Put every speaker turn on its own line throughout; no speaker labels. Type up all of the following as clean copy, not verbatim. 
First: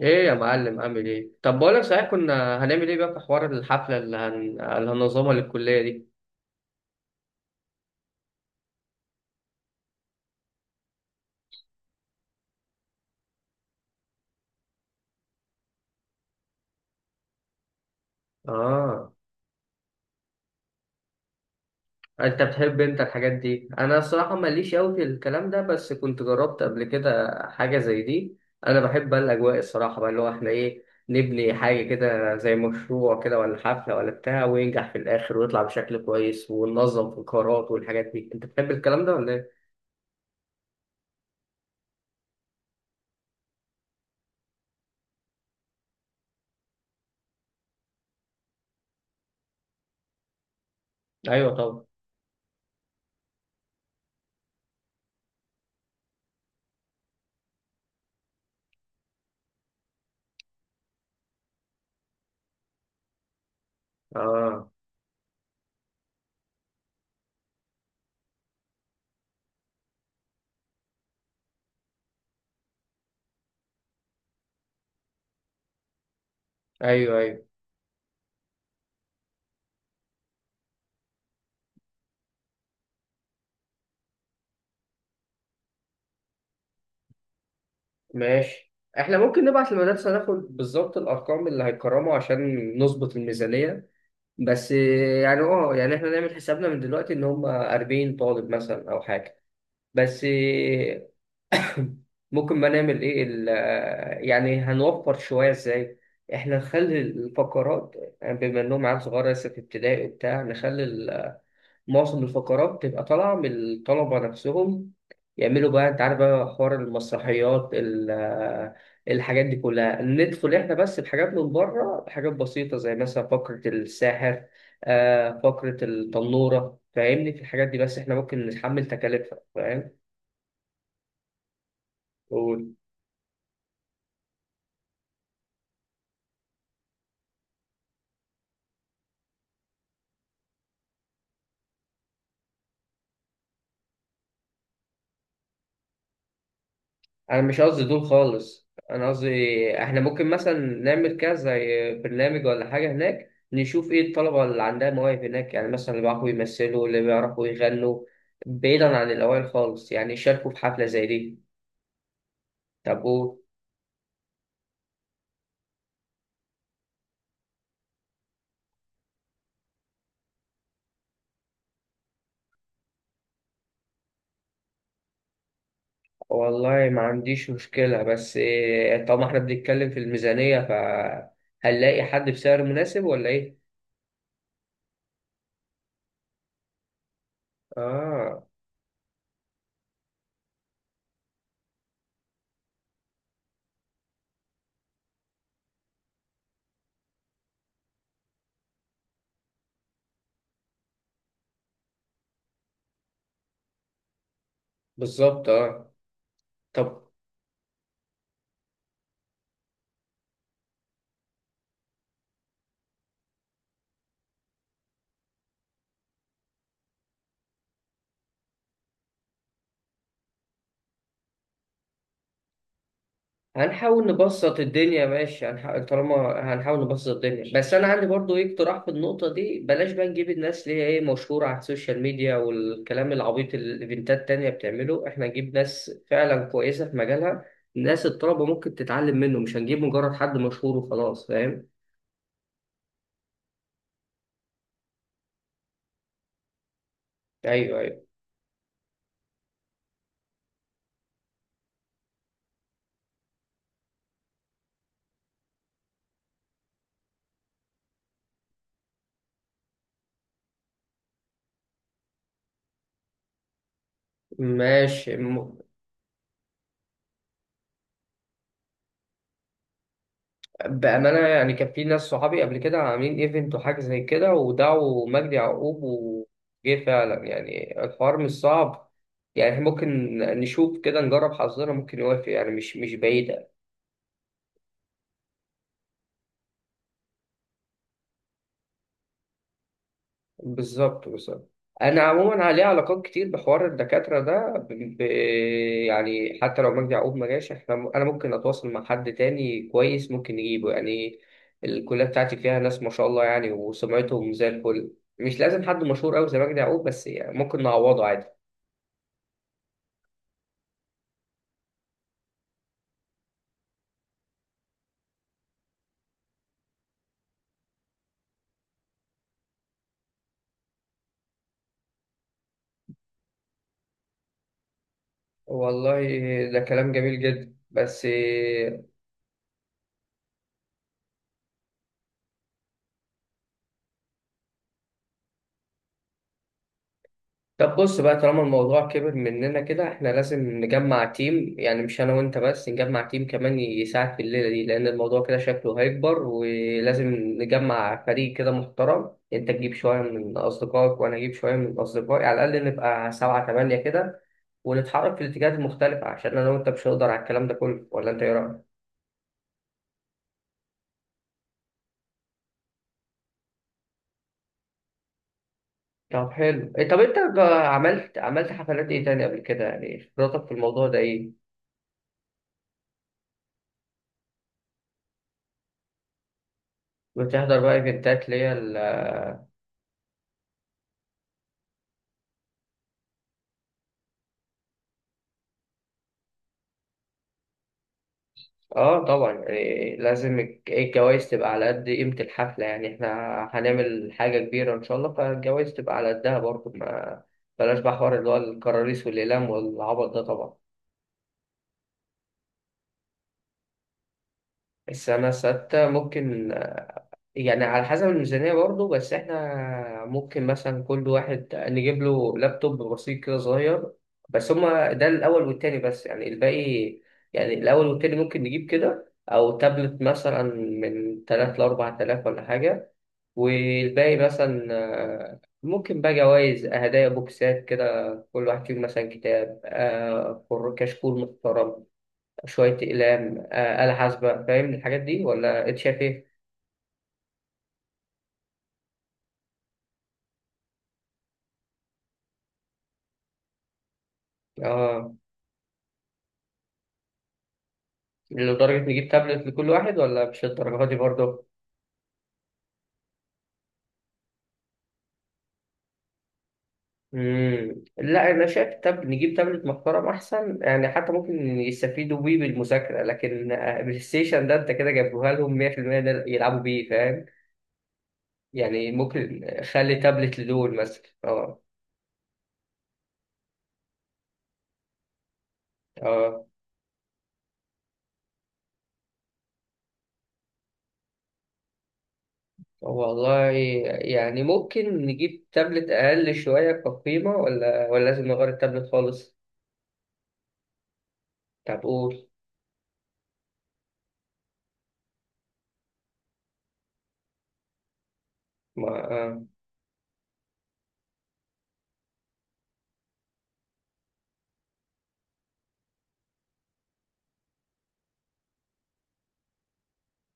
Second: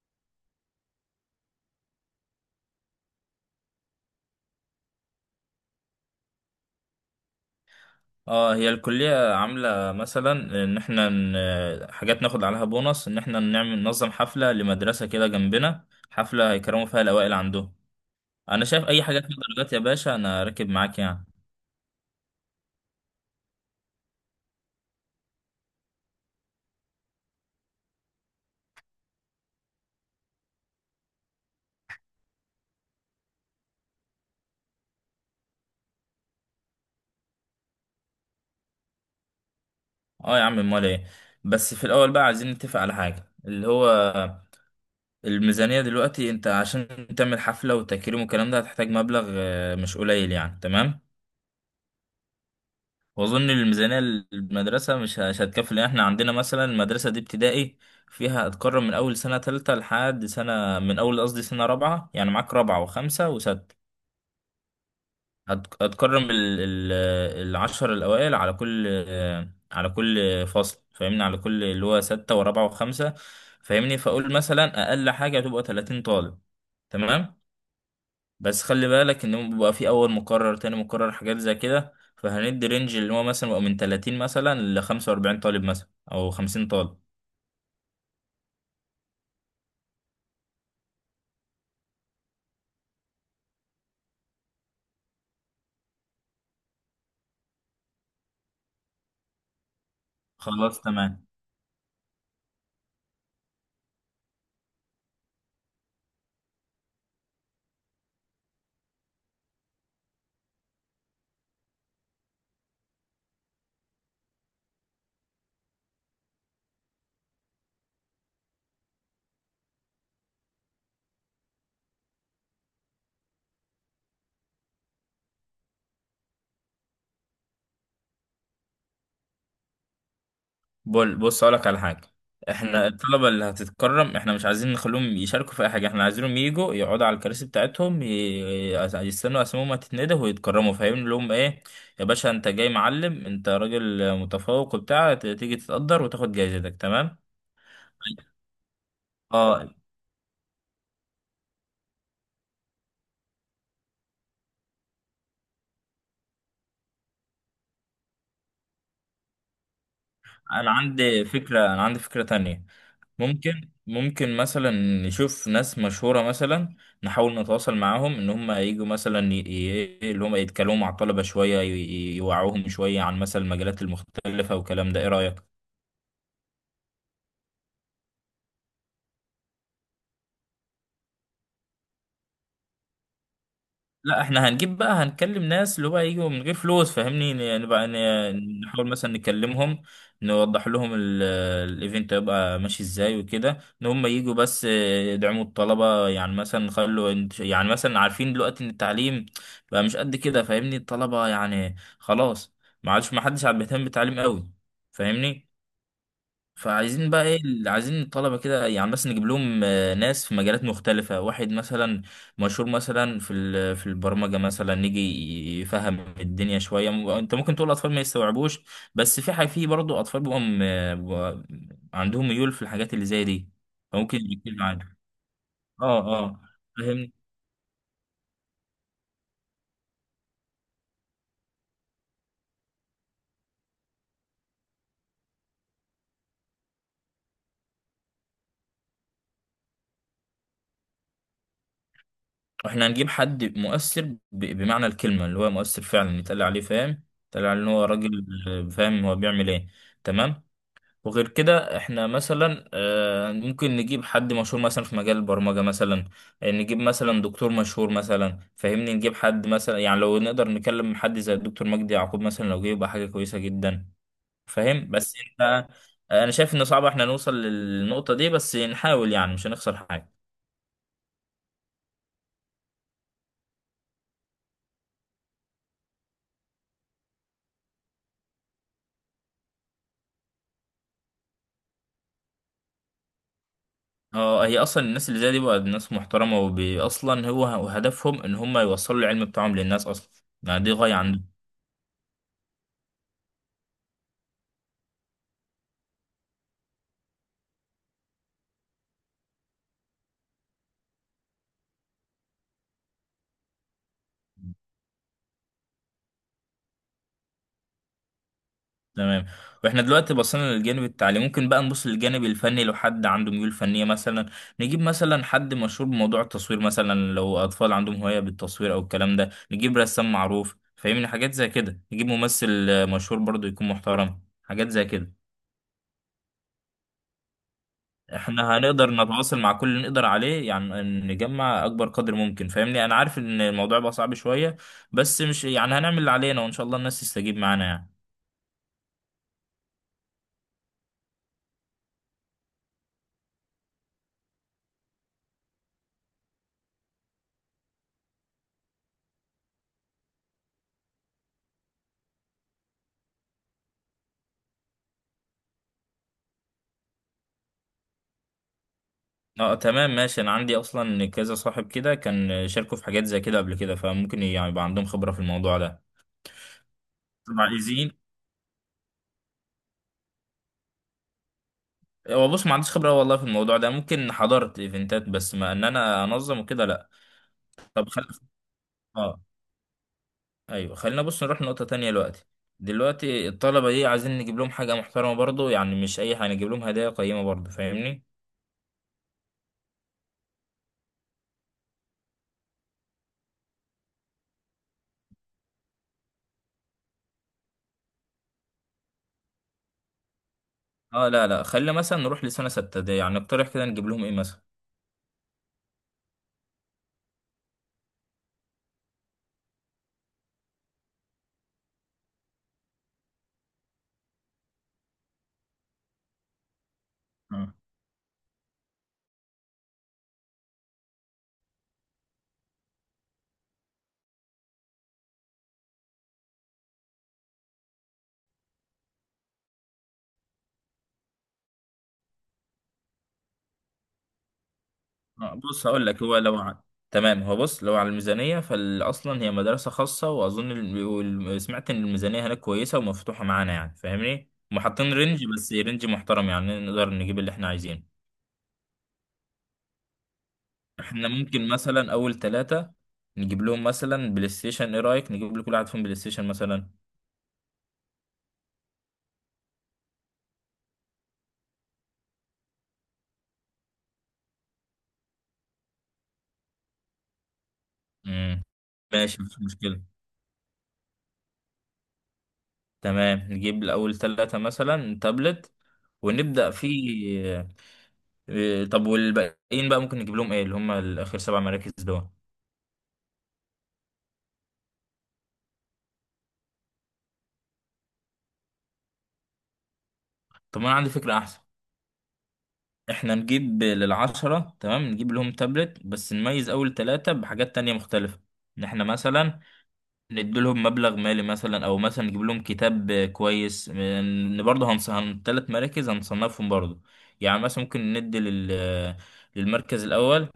ايه يا معلم عامل ايه؟ طب بقولك صحيح، كنا هنعمل ايه بقى في حوار الحفله اللي هننظمها للكليه دي؟
اه هي الكلية عاملة مثلا ان احنا حاجات ناخد عليها بونص، ان احنا نعمل ننظم حفلة لمدرسة كده جنبنا، حفلة هيكرموا فيها الأوائل عندهم. انا شايف اي
اه،
حاجة فيها درجات يا باشا، انا راكب معاك يعني.
انت بتحب انت الحاجات دي؟ انا الصراحه ماليش قوي في الكلام ده، بس كنت جربت قبل كده حاجه زي دي. انا بحب بقى الاجواء الصراحه، بقى اللي هو احنا ايه، نبني حاجه كده زي مشروع كده ولا حفله ولا بتاع، وينجح في الاخر ويطلع بشكل كويس وننظم في القرارات والحاجات دي. انت بتحب الكلام ده ولا ايه؟
اه يا عم، امال ايه؟ بس في الاول بقى عايزين نتفق على حاجة، اللي هو الميزانية. دلوقتي انت عشان تعمل حفلة وتكريم والكلام ده هتحتاج مبلغ مش قليل يعني، تمام؟
ايوه طبعا.
واظن الميزانيه المدرسه مش هتكفي، لان احنا عندنا مثلا المدرسه دي ابتدائي فيها، هتكرر من اول سنه ثالثه لحد سنه، من اول قصدي سنه رابعه، يعني معاك رابعه وخمسه وسته.
اه.
هتكرم العشر الاوائل على كل، على كل فصل، فاهمني؟ على كل اللي هو سته ورابعه وخمسه، فاهمني؟ فاقول مثلا اقل حاجه هتبقى 30 طالب،
ايوه
تمام؟
ايوه
بس خلي بالك ان هو بيبقى في اول مقرر تاني مقرر حاجات زي كده، فهندي رينج اللي هو مثلا بيبقى من 30 مثلا ل 45 طالب مثلا او 50 طالب.
ماشي. احنا ممكن نبعت للمدرسة ناخد بالظبط الأرقام اللي هيكرموا عشان نظبط الميزانية. بس يعني اه يعني احنا نعمل حسابنا من دلوقتي إن هم 40 طالب مثلا أو حاجة. بس
خلاص تمام.
ممكن ما نعمل ايه يعني هنوفر شوية ازاي؟ احنا نخلي الفقرات، يعني بما انهم عيال صغيرة لسه في ابتدائي وبتاع، نخلي معظم الفقرات بتبقى طالعة من الطلبة نفسهم، يعملوا بقى انت عارف بقى حوار المسرحيات الحاجات دي كلها. ندخل احنا بس بحاجات من بره، بحاجات بسيطة زي مثلا فقرة الساحر، فقرة التنورة، فاهمني؟ في الحاجات دي بس احنا ممكن نتحمل تكاليفها، فاهم؟
بول بص اقولك على حاجه. احنا، الطلبه اللي هتتكرم احنا مش عايزين نخليهم يشاركوا في اي حاجه، احنا عايزينهم يجوا يقعدوا على الكراسي بتاعتهم، يستنوا اسمهم هتتندى ويتكرموا، فاهم لهم ايه؟ يا باشا انت جاي معلم، انت راجل متفوق وبتاع، تيجي تتقدر وتاخد جايزتك، تمام.
انا مش قصدي دول خالص، انا قصدي
اه،
احنا ممكن مثلا نعمل كذا زي برنامج ولا حاجه هناك، نشوف ايه الطلبه اللي عندها مواهب هناك، يعني مثلا اللي بيعرفوا يمثلوا، اللي بيعرفوا يغنوا، بعيدا عن الاوائل خالص، يعني يشاركوا في
انا
حفله زي
عندي
دي.
فكره، انا عندي فكره تانية.
طب
ممكن مثلا نشوف ناس مشهورة مثلا، نحاول نتواصل معاهم ان هم يجوا مثلا، اللي هم يتكلموا مع الطلبة شوية، يوعوهم شوية عن مثلا المجالات المختلفة والكلام ده، ايه رأيك؟
والله ما عنديش مشكله، بس إيه، طالما احنا بنتكلم في الميزانيه، فهنلاقي حد بسعر مناسب ولا ايه؟
لا احنا هنجيب بقى، هنكلم ناس اللي هو يجوا من غير فلوس، فاهمني؟ نبقى
اه.
نحاول مثلا نكلمهم، نوضح لهم الايفنت هيبقى ماشي ازاي وكده، ان هم يجوا بس يدعموا الطلبة. يعني مثلا نخلوا يعني مثلا عارفين دلوقتي ان التعليم بقى مش قد كده، فاهمني؟ الطلبة يعني خلاص، ما عادش، ما حدش عاد بيهتم بالتعليم قوي،
بالظبط
فاهمني؟
اه. طب
فعايزين بقى ايه اللي عايزين الطلبه كده يعني، بس نجيب لهم ناس في مجالات مختلفه، واحد مثلا مشهور مثلا في في البرمجه مثلا يجي يفهم الدنيا شويه. انت ممكن تقول الاطفال ما يستوعبوش، بس في حاجه، في برضه اطفال بيبقوا عندهم ميول في الحاجات اللي زي دي،
هنحاول
فممكن يجيب
نبسط
معانا.
الدنيا، ماشي، هنحاول
اه
طالما.
اه،
هنحاول نبسط
فاهم.
الدنيا، بس انا عندي برضو ايه اقتراح في النقطه دي. بلاش بقى نجيب الناس اللي هي ايه، مشهوره على السوشيال ميديا، والكلام العبيط اللي الايفنتات التانية بتعمله. احنا نجيب ناس فعلا كويسه في مجالها، ناس الطلبه ممكن تتعلم منه، مش هنجيب مجرد حد مشهور وخلاص، فاهم؟
احنا هنجيب حد مؤثر، بمعنى الكلمه اللي هو مؤثر فعلا، يتقال عليه فاهم، يتقال عليه ان
ايوه
هو
ايوه
راجل فاهم هو بيعمل ايه، تمام. وغير كده احنا مثلا ممكن نجيب حد مشهور مثلا في مجال البرمجة مثلا، نجيب مثلا دكتور مشهور مثلا، فاهمني؟ نجيب حد مثلا، يعني لو نقدر نكلم حد زي الدكتور مجدي يعقوب مثلا، لو جه يبقى حاجة كويسة جدا. فاهم؟
ماشي.
بس انت، انا شايف ان صعب احنا نوصل للنقطة دي، بس نحاول يعني مش هنخسر حاجة.
بأمانة يعني كان في ناس صحابي قبل كده عاملين ايفنت وحاجة زي كده، ودعوا مجدي يعقوب وجه فعلا. يعني الحوار مش صعب. يعني إحنا ممكن نشوف كده، نجرب حظنا، ممكن يوافق، يعني مش بعيدة.
اه، هي اصلا الناس اللي زي دي بقى ناس محترمة، وبي اصلا هو هدفهم ان هم يوصلوا العلم بتاعهم للناس اصلا، يعني دي غاية
بالظبط
عندهم.
بالظبط انا عموما عليه علاقات كتير بحوار الدكاتره ده يعني حتى لو مجدي يعقوب ما جاش، احنا انا ممكن اتواصل مع حد تاني كويس ممكن نجيبه يعني. الكليه بتاعتي فيها ناس ما شاء الله يعني، وسمعتهم زي الفل. مش لازم حد مشهور قوي زي مجدي يعقوب، بس يعني ممكن نعوضه عادي.
تمام. واحنا دلوقتي بصينا للجانب التعليمي، ممكن بقى نبص للجانب الفني، لو حد عنده ميول فنية مثلا، نجيب مثلا حد مشهور بموضوع التصوير مثلا، لو أطفال عندهم هواية بالتصوير أو الكلام ده، نجيب رسام معروف، فاهمني؟ حاجات زي كده، نجيب ممثل مشهور برضو يكون محترم، حاجات زي كده.
والله ده كلام جميل جدا، بس
احنا هنقدر نتواصل مع كل اللي نقدر عليه يعني، نجمع أكبر قدر ممكن، فاهمني؟ أنا عارف إن الموضوع بقى صعب شوية، بس مش يعني، هنعمل اللي علينا وإن شاء الله الناس تستجيب معانا
طب
يعني.
بص بقى، طالما الموضوع كبر مننا كده، احنا لازم نجمع تيم، يعني مش انا وانت بس، نجمع تيم كمان يساعد في الليلة دي، لان الموضوع كده شكله هيكبر، ولازم نجمع فريق كده محترم. انت تجيب شوية من اصدقائك، وانا اجيب شوية من اصدقائي، على الاقل نبقى سبعة تمانية كده، ونتحرك في الاتجاهات المختلفة، عشان انا وانت مش هنقدر على الكلام ده كله، ولا انت ايه رأيك؟
اه تمام ماشي، انا عندي اصلا كذا صاحب كده كان شاركوا في حاجات زي كده قبل كده، فممكن يعني يبقى عندهم خبرة في الموضوع ده.
طب حلو، إيه، طب
طبعا ايزين.
عملت حفلات ايه تاني قبل كده؟ يعني خبرتك في الموضوع ده ايه؟
هو بص ما عنديش خبرة والله في الموضوع ده، ممكن حضرت ايفنتات بس ما ان انا انظم وكده لا.
بتحضر بقى
طب خل...
ايفنتات اللي هي
اه، ايوه خلينا بص نروح لنقطة تانية دلوقتي. دلوقتي الطلبة دي عايزين نجيب لهم حاجة محترمة برضو، يعني مش اي حاجة، نجيب لهم هدايا قيمة برضو، فاهمني؟
اه. طبعا، إيه، لازم الجوايز تبقى على قد قيمة الحفلة. يعني احنا هنعمل حاجة كبيرة ان شاء الله، فالجوايز تبقى على قدها برضه ما. بلاش بقى حوار اللي هو الكراريس والإقلام والعبط ده طبعا.
اه لا لا، خلينا مثلا نروح لسنة ستة دي، يعني نقترح كده نجيب لهم ايه مثلا؟
السنة الستة ممكن يعني على حسب الميزانية برضه، بس احنا ممكن مثلا كل واحد نجيب له لابتوب بسيط كده صغير. بس هما ده الأول والتاني بس، يعني الباقي يعني. الأول والتاني ممكن نجيب كده، أو تابلت مثلا من تلات لأربع تلاف ولا حاجة. والباقي مثلا ممكن بقى جوايز هدايا بوكسات كده، كل واحد فيهم مثلا كتاب، كشكول محترم، شوية أقلام، آلة حاسبة. فاهم الحاجات دي،
بص
ولا أنت
هقول
شايف
لك،
إيه؟
تمام، هو بص لو على الميزانية، فأصلا هي مدرسة خاصة، وأظن سمعت إن الميزانية هناك كويسة ومفتوحة معانا يعني، فاهمني؟ وحاطين
آه.
رينج، بس رينج محترم يعني نقدر نجيب اللي إحنا عايزينه.
لدرجة نجيب تابلت لكل واحد، ولا مش الدرجة دي
إحنا
برضه؟
ممكن مثلا أول ثلاثة نجيب لهم مثلا بلاي ستيشن، إيه رأيك؟ نجيب لكل واحد فيهم بلاي ستيشن مثلا.
مم. لا، أنا شايف نجيب تابلت محترم أحسن، يعني حتى ممكن يستفيدوا بيه بالمذاكرة، لكن بلاي ستيشن ده أنت كده جايبوها لهم 100%، ده يلعبوا بيه فاهم؟
مم.
يعني
ماشي مفيش
ممكن.
مشكلة.
خلي تابلت لدول مثلا آه.
تمام، نجيب لأول ثلاثة مثلا تابلت،
آه.
ونبدأ في طب والباقيين بقى ممكن نجيب لهم إيه، اللي هم الآخر سبع مراكز دول؟
والله يعني ممكن نجيب تابلت أقل شوية كقيمة، ولا لازم نغير التابلت خالص؟
طب انا عندي فكرة احسن.
طب قول.
احنا نجيب للعشرة، تمام نجيب لهم تابلت، بس نميز اول ثلاثة بحاجات تانية مختلفة، ان احنا
ما
مثلا
آه.
نديلهم مبلغ مالي مثلا، او مثلا نجيب لهم كتاب كويس، ان برضه هنص هن ثلاث مراكز هنصنفهم برضه. يعني مثلا ممكن ندي لل للمركز الاول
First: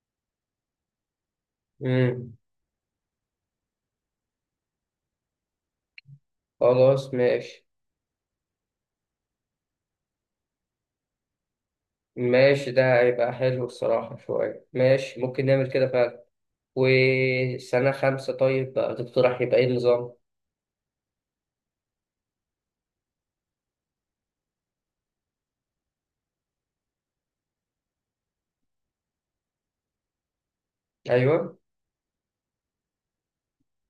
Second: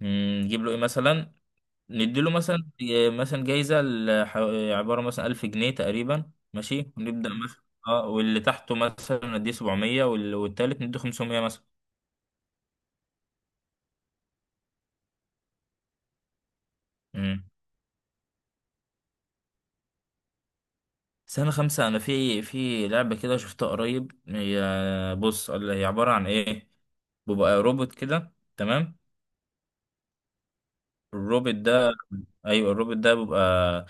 نجيب له ايه مثلا، نديله
مم.
مثلا مثلا جايزة عبارة مثلا 1000 جنيه تقريبا، ماشي؟
خلاص
ونبدأ مثلا
ماشي.
اه واللي تحته مثلا نديه 700، والتالت نديه 500 مثلا.
ماشي، ده هيبقى حلو الصراحة شوية، ماشي ممكن نعمل كده فعلا.
مم.
وسنة خمسة طيب بقى تقترح يبقى ايه النظام؟
سنة خمسة، أنا في لعبة كده شفتها قريب، هي بص اللي هي عبارة عن إيه، بيبقى روبوت كده، تمام. الروبوت
أيوه.
ده، ايوه الروبوت ده بيبقى،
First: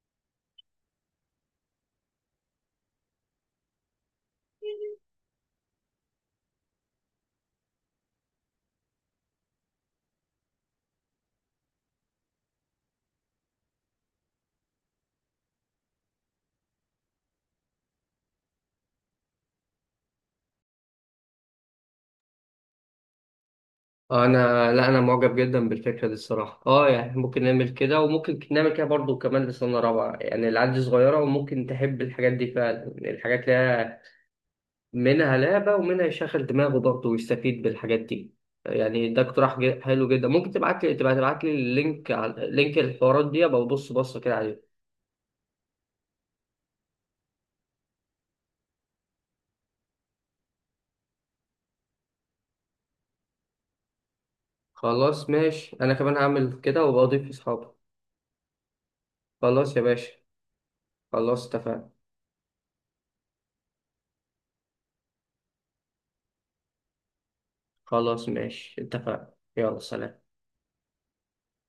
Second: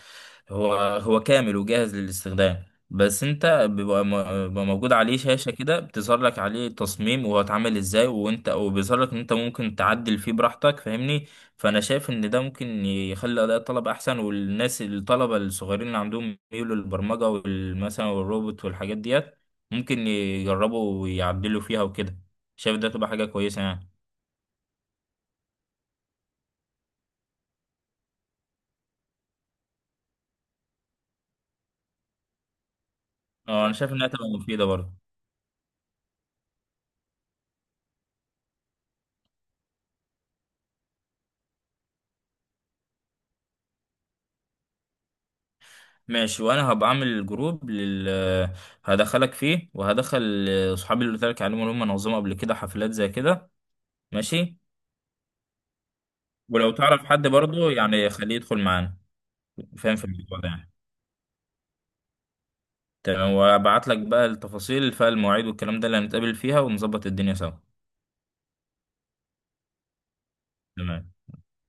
هو هو كامل وجاهز للاستخدام، بس انت بيبقى موجود عليه شاشة كده بتظهر لك عليه التصميم وهو اتعمل ازاي، وانت وبيظهر لك ان انت ممكن تعدل فيه براحتك، فاهمني؟ فانا شايف ان ده ممكن يخلي اداء الطلبة احسن، والناس الطلبة الصغيرين اللي عندهم ميول للبرمجة مثلا والروبوت والحاجات ديت، ممكن يجربوا ويعدلوا فيها وكده، شايف ده تبقى حاجة كويسة يعني.
أنا لا، أنا معجب جدا بالفكرة دي الصراحة، أه، يعني ممكن نعمل كده، وممكن نعمل كده برضو كمان لسنة رابعة. يعني العيال دي صغيرة وممكن تحب الحاجات دي فعلا، يعني الحاجات اللي
اه، انا شايف
هي
انها تبقى مفيدة برضه.
منها لعبة ومنها يشغل دماغه برضه ويستفيد بالحاجات دي. يعني ده اقتراح حلو جدا. ممكن تبعت لي، تبقى تبعت لي اللينك على لينك الحوارات دي، ابقى ببص بصة كده عليه.
ماشي وانا هبقى اعمل جروب لل، هدخلك فيه وهدخل اصحابي اللي قلت لك عليهم اللي هم نظموا قبل كده حفلات زي كده. ماشي.
خلاص ماشي، انا كمان هعمل
ولو
كده وابقى
تعرف حد
اضيف اصحابي.
برضه يعني خليه يدخل معانا،
خلاص يا
فاهم في
باشا.
الموضوع ده يعني.
خلاص اتفقنا.
تمام، وابعت لك بقى التفاصيل فالمواعيد والكلام ده اللي هنتقابل فيها ونظبط الدنيا سوا.
خلاص ماشي، اتفقنا، يلا سلام.
تمام